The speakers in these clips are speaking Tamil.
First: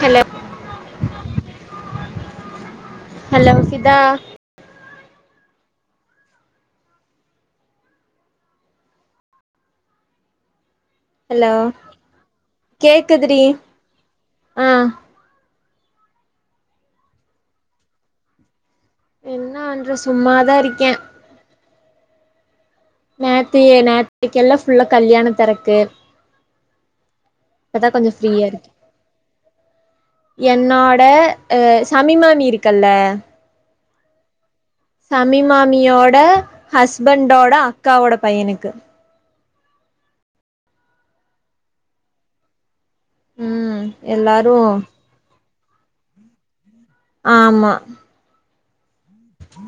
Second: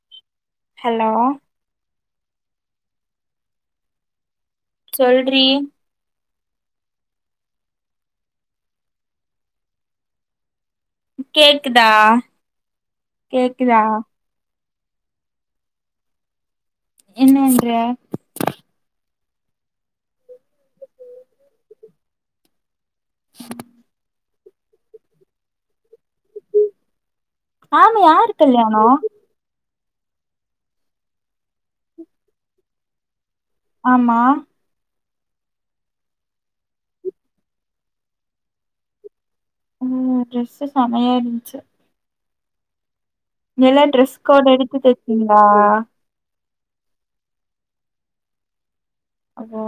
ஹலோ ஹலோ ஹலோ சித்தா சொல்ரீ ஹலோ கேக்குதா கேக்குதா ஆஹ் என்னன்ற என்னன்ற சும்மாதான் இருக்கேன் நாத்தி நா இதுகெல்லாம் ஃபுல்லா கல்யாண தறக்கு ஆமா ஃப்ரீயா இருக்கே யாருக்கல்யாணம் என்னோட அஹ் சமீமாமி இருக்குல்ல ஆமா சமி மாமியோட ஹஸ்பண்டோட அக்காவோட பையனுக்கு உம் டிரஸ் செமமையா இருந்துச்சு எல்லா ம் டிரரெஸ் கோட் எல்லாரு எடுத்து தைச்சீங்களா ஆ ஆமா ஓ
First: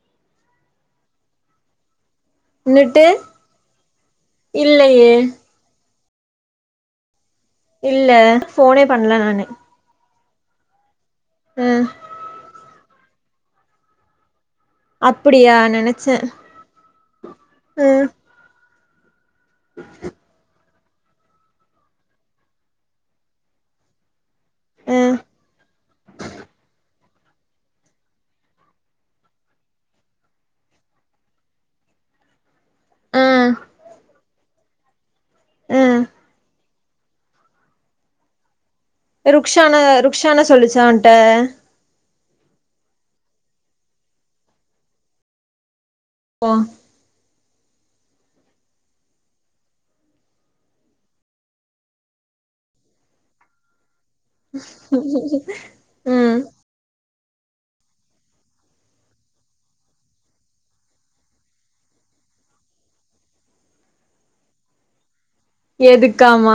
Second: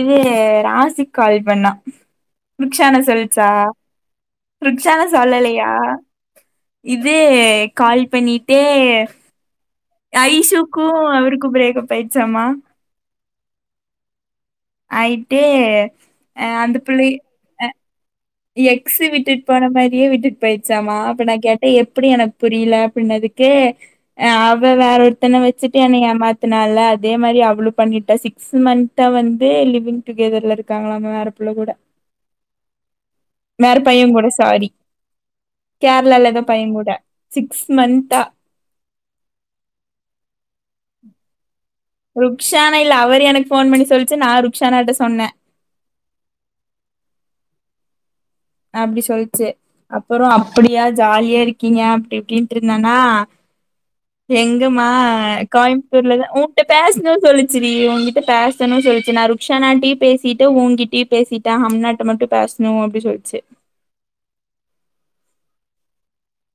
இது ராசி கால் பண்ணா ருக்ச்க்ஷான ன்னுட்டு சொல்லிச்சா ருக்ச்க்ஷான இல்லயே சொல்லலையா இது கால் இல்ல போன்னே பண்ணல நானு ஐஸ்ஷுக்கு க்கு அவருக்கு ம் பிரேக்கப்பாயிடுச்சாமா ஆயிட்டே அப்டியா அஹ அந்த பிலி உஹம் எக்ஸ விட்டு போன மாரியே விட்டுக்கு போயிட்டு மா அப்ப நான் கேட்டேன் எப்படி எனக்கு புரியல அப்படிடனதுக்குஹ் அவ வேற ம் ஒருத்தனை வச்சுட்டு என் ஏமாத்தினால அதே மாரி அவ்ளவு பண்ணிட்ட சிக்ஸ் மந்த்தா வந்து லிவிங் டுகெதர்ல இருக்காங்களாம வேற புள்ள கூட ம் வேற பையன் கூட சே சாரி ம் கேரளல்ல ஏதோ பையங்கூட சிக்ஸ் மத்தா ரூக்ஷானா ரூக்ஷான சொல்லிச்ச உட்ட ருக்ஷானா இல்ல அவரு எனக்கு போன் பண்ணி சொல்லிச்சு நான் ருக்ஷானாட்ட சொன்னே ஓம் அப்படி சொல்லிச்சு அப்புறம் அப்படியா ஜாலியா இருக்கீங்க அப்படி இப்படின்னுட்டு இருந்தேன்னா எங்கம்மா கோயம்பத்தூர்லதான் ம் உட்கிட்ட பேசணும் சொல்லிச்சுரி உன்கிட்ட பேசணும்னு சொல்லிச்சு நான் ருக்ஷா நாட்டையும் பேசிட்டு உன்கிட்டயும் பேசிட்டேன் ம நாட்ட மட்டும் பேசணும் அப்படினு சொல்லிச்சு எதுக்காம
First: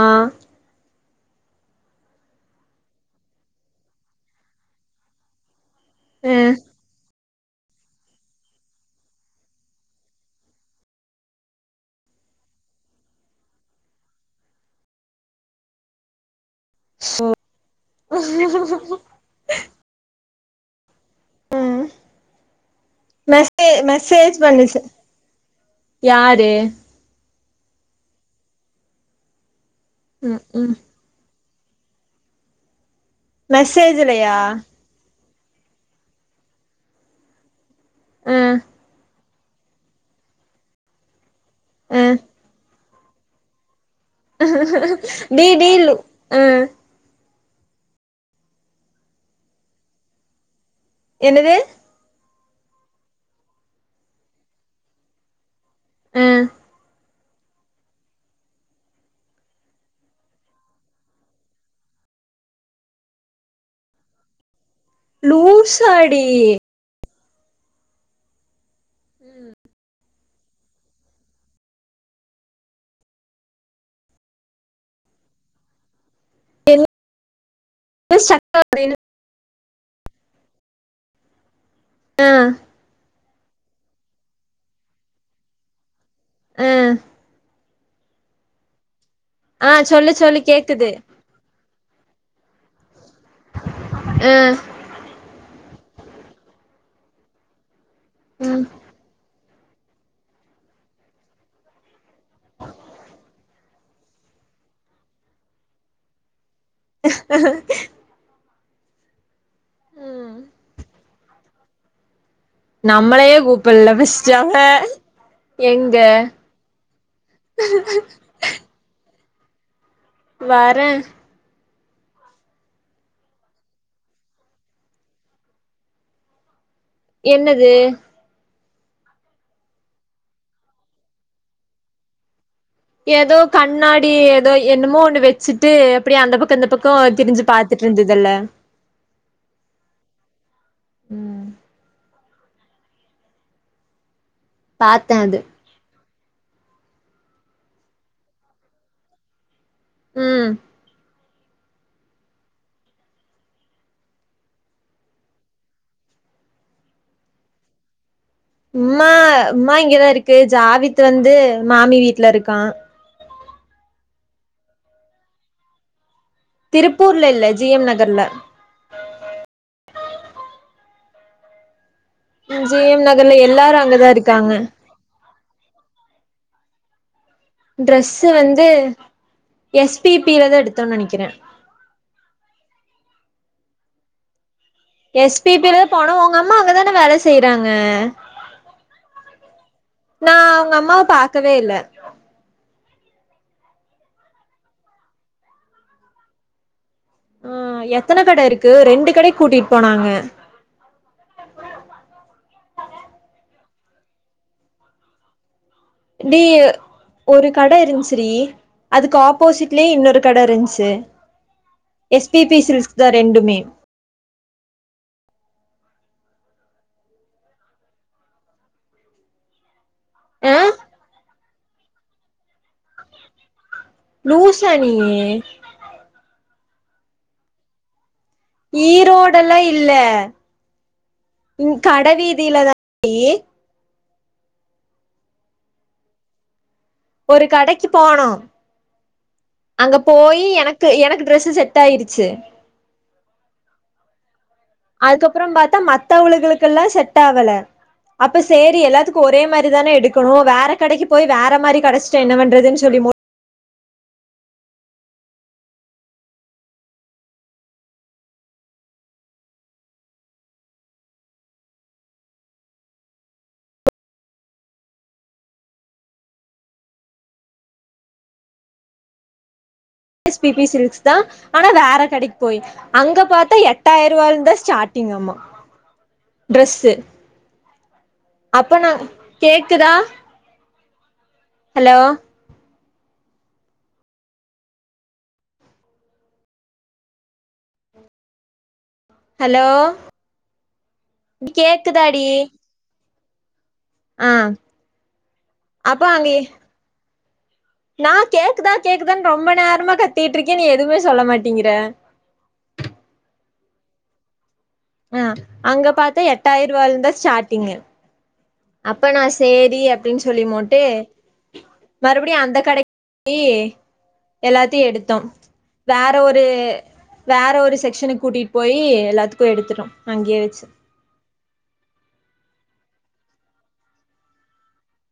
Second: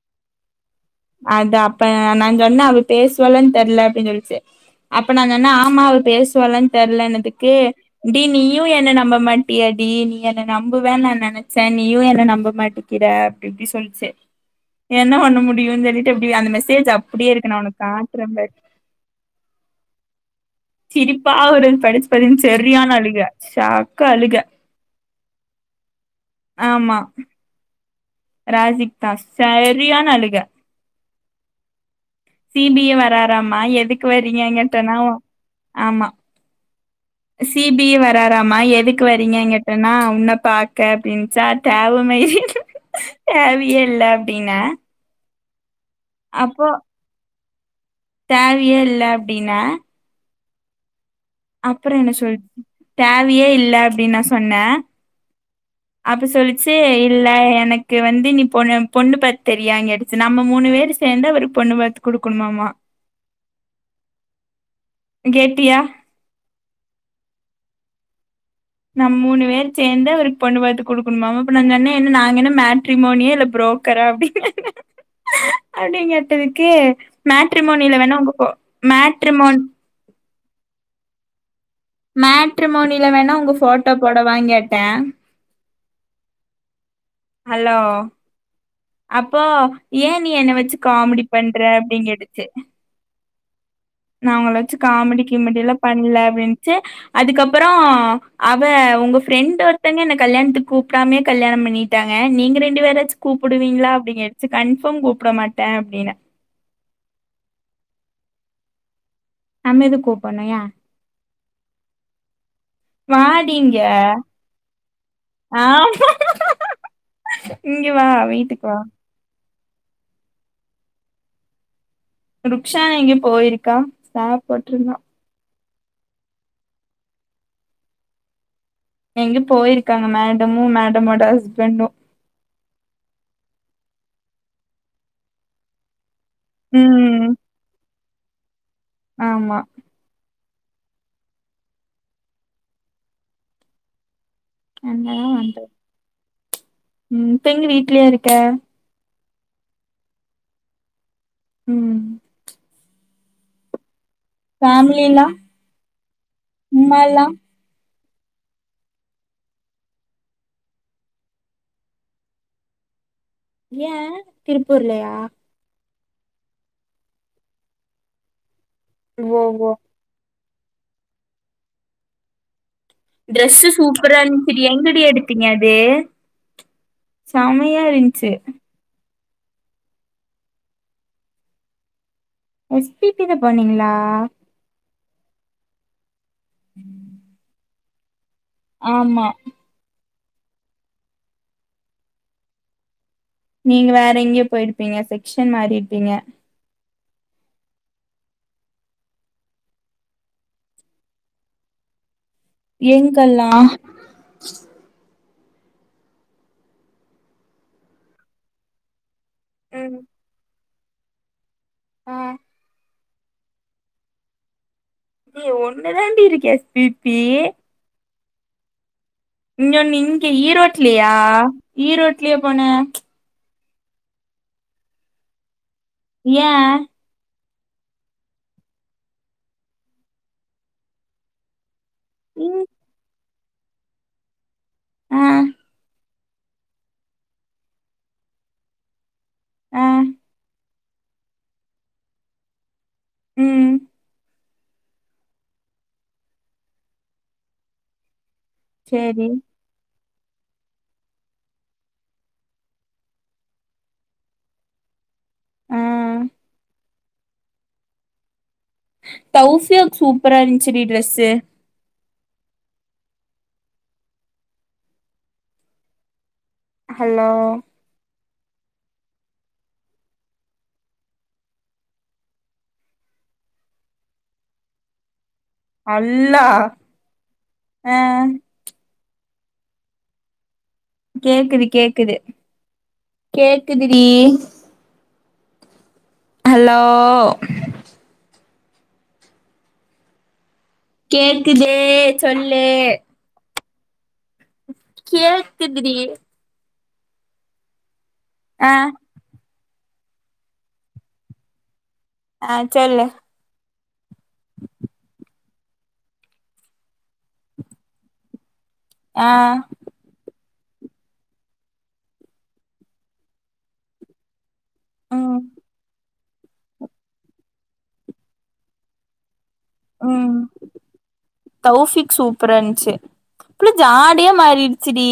அது அப்ப நான் சொன்னேன் அவ பேசுவலனு தெரியல அப்படின்னு சொல்லிச்சு அப்ப நான் சொன்ன ஆமா அவ ம் பேசுவாலனு தெரியல எனதுக்கு டி நீயும் என்ன நம்ப மாட்டிய டி நீ என்ன நம்புவன்னு நான் நினைச்சேன் நீயும் என்ன நம்ப மாட்டிக்கிற அப்படி இப்படி சொல்லிச்சு என்ன பண்ண முடியும் டா எப்படி அந்த மஸ் சேஜ் அப்படியே இருக்க நான் உனக்கு காட்றே பார் சிரிப்பா ஒரு ம் படிச்சு பத்தன்னனு சரியான அழுக மெசே சாக்க மெசேஜ் அழுக தே ராஜிகதா சாய பிரியான் அழிக ம் ம் சிபிஎ வே வரராமா எதுக்கு மெசேஜ்லயா வரீங்க கிட்டன்னா ஆமா சிபி ம் வராராாமா எதுக்கு கிட்டனா உன்னனை பாக்க அப்படின்னு ம் சட்டெவமே ஆவிக இல்ல அப்டினா டி டிலு அப்போ தேவயே இல்ல அப்டின என்னது அப்புறம் என்ன சொல் தேவையே இல்ல அப்படின்னு நான் சொன்னே அப்ப ம் சொல்லிச்சு இல்ல எனக்கு வந்து நீ பொண்ணு பொண்ணு பாத்து தெரியாங்கடுச்ச நம்ம மூணு பேரும் சேர்ந்து அவருக்கு பொண்ணு பாத்துு குடுக்கணுமாமா கேட்டியா லுசாடி நம் மூணு பேர் சேந்த ஒரு பொண்ணு பாத்து குடுக்கணுமாம் அப்ப நாங்க என்ன மேட்ரீமோனிய இல்ல புரோக்கரா துக்கு மேட்ரிமோனில என்ன வேணா உங்க ஸ்டக் ஆகுது மேட்ரிமோன் ஆ மேட்ரிமோனில வேணா உங்க போட்டோ போட வாங்கட்டேன் ஹம் ஹலோ அப்போ ஆ சொல்லு ஏன் நீ சொல்லு என்ன வச்சி கேக்குது காமெடி பண் அற அப்படிங்க எடுத்து ஆ நாங்க வச்சு காமெடி கிமெடிய எலாம் பண்ணல அப்படின்ச்சு அதுக்கப்புறம் அவ ம் உங்க ஃப்ரெண்டு ஒருத்தவங்க என் கல்யணத்து கூப்பிடாமே கல்யாண பண்ணிட்டாங்க நீங்க ரெண்டு பேச்சும் கூ ப்பிடுவீங்களா அப்படிின்னுச்சு கன்ஃபர்ம் கூப்பிட மாட்டேன் அப்படின்னு ஹ நமது கூப்பண்ணயா நம்மளையே இங்க கூப்டிடல பஸாவ எங்க ஆமா இங்க வா வீட்டுக்கு வா வரேன் ருக்க்ஷான் எங்கேயோ போயிருக்கா சாப்பட்ருந்தான் என்னது எங்க போயிருக்காங்க மேடமும் மேடமோட ஹஸ்பண்டும் ஏதோ கண்ணாடி ஏதோ என்னமோ ஒண்ணு வச்சிட்டு அப்டியே அந்த பக்கம் இந்த பக்கம் ம் திரிஞ்சி பாத்துட்டு இருந்தது முதல்ல ஆமா உம் பாத்தே அங்கதான் அது வந்து உம் இப்ப எங்க வீட்லயா இருக்க உம் உம் ஃபமிலிலாம் உம்மால்லாம் உம்மா உம்மா இங்கதான் இருக்கு ஜாவித் வந்து மாமி வீட்ல இருக்கான் ஏன் திருப்பூர்லையா திருப்பூர்ல இல்ல ஜி எம் நகர்ல ஓ ஓ உம் ஜே எம் நகர்ல எல்லாரும் அங்கதான் இருக்காங்க த்தீங்கதே ட்ரெஸ்ஸு வந்து எஸ்பிபிலதான் எடுத்தோம்னு நினைக்கிறேன் எஸ்பிபிலா போனீங்ளா எஸ்பிபில தா போனோம் உங்கள் அம்மா அங்கதான வேல செய்யறாங்க [inaudible] ஆமா நான் அவங்க அம்மாவ பாக்கவே இல்ல நீங்க வேற எங்கயோ போயிருப்பீங்க செக்ஷன் மாறிருப்பீங்க ஆஹ் எத்தன கட இருக்கு ரெண்டு கடை கூட்டிட்டு போனாங்க எங்கல்லாம் டி ஒரு கட இருந்துச்சு டி அதுக் ஆப் ஆப்போசிட்லியே ம் இன்னொரு கடயிருன்சு து ஆ எஸ் பிபி சில் த ரெண்டுமே ஏ ஒன்னு தாண்டி இருக்கே எஸபிபி இன்னோனு இங்க ஆ ஈரோட்லியா ஈரோட்லியா போன லூசானியு ஏ ஈரோட எலாம் இல்ல ம் கடவீதியிலத டி ஆஹ் ஒரு கடைக்கு போனோம் ஆ எனக்கு ட்ரெஸ் செட் ஆயிருச்சு உம் அதுக்கப்பறம் பாத்தா மத்த அவகளுக்கெலாம் செட் ஆகல அப்ப சரி எல்லாத்துக்கும் சேரி ஒரே மாரி தானே எடு க்கணும் வேற கடைக்கு போய் வேற மாரி கெடச்சிட்ட என்ன பண்றதுன்னு சொல்லி ஆ தௌபியா சூப்பரா இருந்துச்சுடி ட்ரெஸ்ஸு ஹலோ எஸ்பிபி சில்க்ஸ் தான் ஆனா வேற கடைக்கு போய் அங்க பாத்தா எட்டாயிரம் ரூவாய இருந்தா ஸ்டார்ட்டிங் அம்மா அல்லா ஆஹ் அப்ப நா கேக்குதா கேக்குது ஹலோ கேக்குது கேக்குது டி ஹலோ ஹலோ கேக்குதே கேக்குதாடி சொல்லு ஆ கேக்குதுடி அப்ப அங்க நா கேக்குதா ஆ கேக்குதானு ரொம்ப நேர மா கத்திட்டு இருக்கே நீ எதுமே சொல்ல மாட்டிங்கிற ஆ சொல்லு [inaudible] ஆ அங்க பாத்தா எட்டாயிர ரூயால இருந்தா ஸ்டார்ட்டிங்க அப்ப நா ஆ சேரி அப்டினு சொல்லி முட் மறுபடியு அந்த கடக்கி எல்லாத்தையு எடுத்தோ ம் வேற ஒரு வேற ஒரு செக்சனுக் கூட்டிட்டு போய் எல்லாத்துக்கு [unintelligible] எடுத்துட்டோ அங்கயே வெச்சி தௌபிக் சூப்பரா இருன்ச்சு அப்புள்ள ஜாடயே மாறிட்ச்சிடி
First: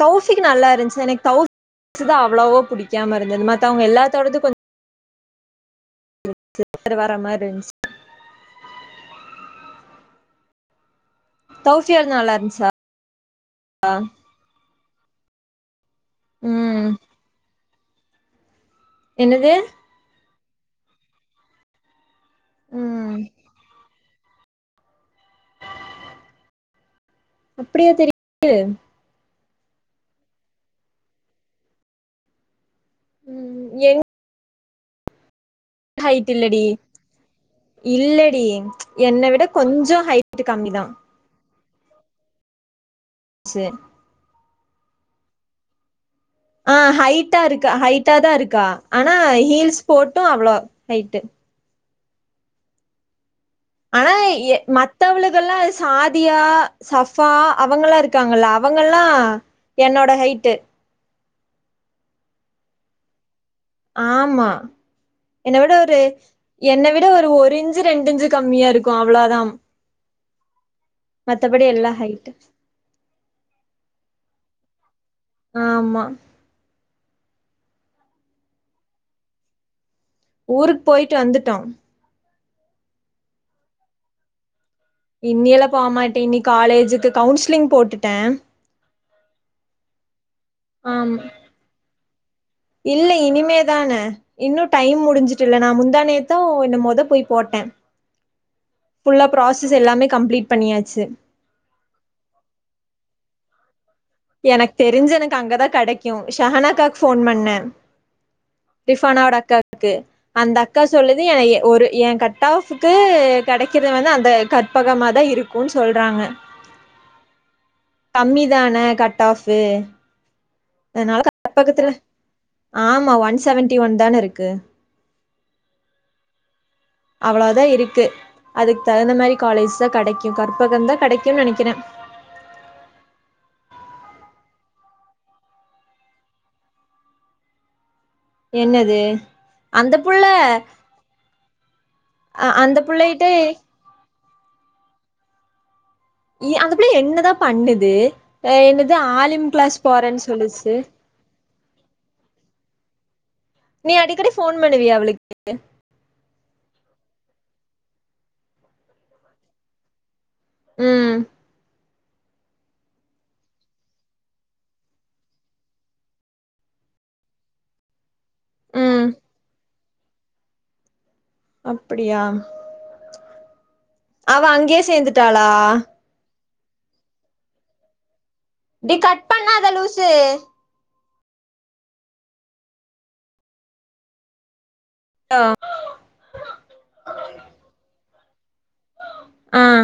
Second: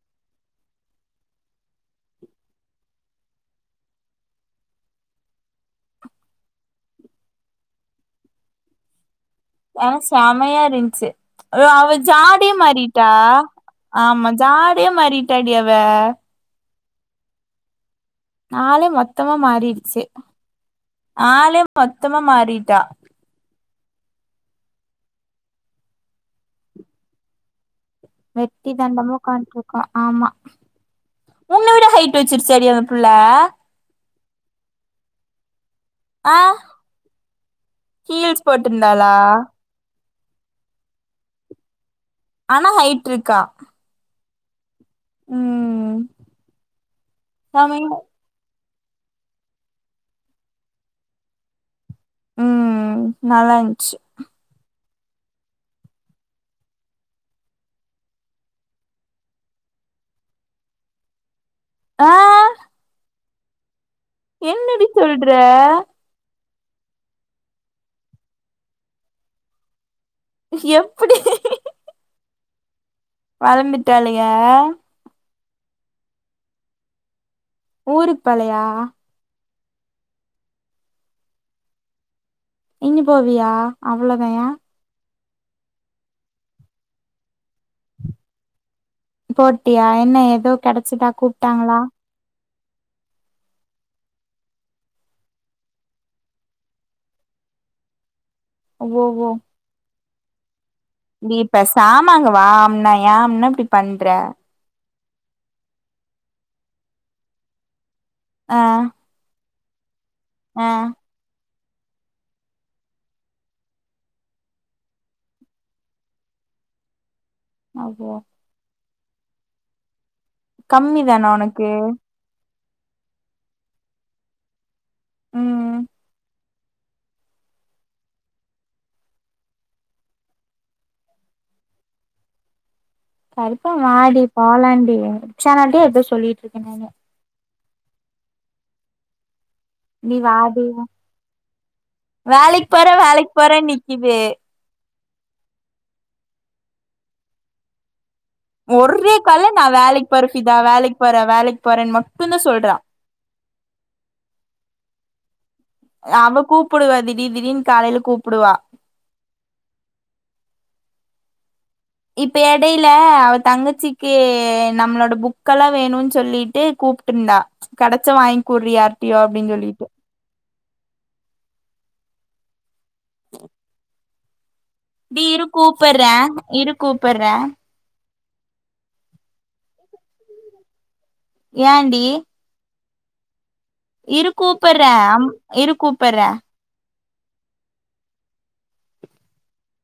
தௌபிக்கு நல்லா இருன்ச்சு எனக்கு தெளபிது தா அவ்ளவோ புடிக்காம இருந்தது மத்த அவங்க எல்லாத்தோடது கொஞ்ஜோ வர மாரி இருன்ச்சு ஆ செமயா இருன்ச்சு அவ தௌஃபியோடது நல்லா ஜாடயே இருந்துச்சா மாறிட்டா ஆமா ஜாட அதே மாறிட்டாடி அவ ம் ஆளே மொத்தமா என்னது மாறிடுச்சு ஆளே மொத் மொத்தமா மாறிட்டா ம் அப்படியா தெரியு வெட்டி தண்டமா ஒக்கான்ட்ருக்கா ஆமா முன்ன விட ஹைட் வெச்சிர்ச்சாடி புள்ள ம் என் ஹைட் ஆ இல்லடி இல்லடி ஹீல்ஸ் போட்ருந்தாளா என்ன விட கொஞ்ஜோ ஹை வட்டு காம்மி தா ஆனா ஹை இருக்கா உம் ஆ ஹைட்டா இருக்கா ஹைட்டா தா இருக்கா ஆனா ஹீல்ஸ் போட்டு அவ்ளோ ஹைட்டு உம் ஆன மத்த மத்தவகலெல்லா சாதியா சஃபா அவங்கல்லா இருக்காங்கல்ல அவங்கல்லா என்னோட ஹைட்டு ஆஹ் ஆமா என்னடி சொல்ற என்னை விட ஒரு ஒரு இஞ்சு ரெண்டு இ்ஞ்சு கம்மியா இருக்கும் அவ்ளோதான் எப்டி மத்தபடி எல்லா ஹைட் வளந்துட்டாள்க ஆமா ஊரு பழையா ஊருக்கு போயிட்டு வந்துட்டோம் இனி போவியா அவ்வளோ தயா இன்னியெல்லாம் போமாட்டேன் இனி காலேஜுக்கு கவுன்சிலிங் போட்டுட்டேன் போட்டியா என்ன ஏதோ கிடைச்சதா ஆமா கூப்பிட்டாங்களா இல்ல இனிமேதானே இன்னும் டைம் முடிஞ்சுட்டு இல்ல நான் முந்தானேத்தும் என்னும் மொத போய் போட்டேன் புல்லா ப்ராசஸ் எல்லாமே கம்ப்லீட் இப்ப சாமாங்க வாம்னா ஏம்னா இப்டி பண்ற தெரிஞ்ச எனக்கு அங்கதான் கிடைக்கும் ஷஹானாக்கு போன் பண்ணேன் ஆ ரிப்பானோட அக்காக்கு க்கே அந்த ஆ அக்கா சொல்லுது என ஒரு என் கட் ஆப்புக்கு கிடைக்கிற வந்து அந்த கற்பகமாதான் இருக்கும்ன்னு சொல்றாங்க ஓ கம்மி தானே கட் ஆப்பு கம்மி தானா உனக்கு ஆமா ஒன் செவன்டி ஒன் தான இருக்கு உம் அவ்வளவுதான் இருக்கு அதுக்கு தகுந்த மாரி காலேஜ் தான் கிடைக்கும் கற்பகம் தான் கிடைக்கும்னு நினைக்கிறேன் கரிப்பா மாடி போலாண்டி ரிக்ஷானாிட்டே எப்ப சொல்லிட்டு இருக்கேன் நானு என்னது அந்த நீ புள்ள வாடி அ வேலைக்கு அந்த போற புள்ளைகிட்ட வேலைக்கு போற நிக்குது அந்த புள்ள என்னதான் பண்ணுது அ என்னது ஒரே ஆலிம் காலை நான் கிளாஸ் வேலைக்கு போறேன்னு பருப்பிதா சொல்லுச்சு வேலைக்கு போறேன் வேலைக்கு போரன் மட்டும்தான் சொல்றா நீ அடிக்கடி போன் பண்ணுவியா அவளுக்கு அவ கூப்பிடுவா திடீர் திடீனு காலையில கூப்பிடுவா உம் இப்ப இடையில அவ தங்கச்சிக்கு நம்மளோட புக்கெல்லாம் வேணும்னு சொல்லிட்டு கூப்பிட்டு இருந்தா கட பச்சம் வாங்கிகூறி ம் யார்டோ அப்படின்னு சொல்லிட்டு அப்படியா [inaudible] அவ அங் நீ இரு கூப்பிடுறே இரு கூப்படுற இப்படி கட் பண்ணாத லூசு ஏண்டி இருக்கோப் கூப்பிடறே அம் இரு கூப்படுற உம்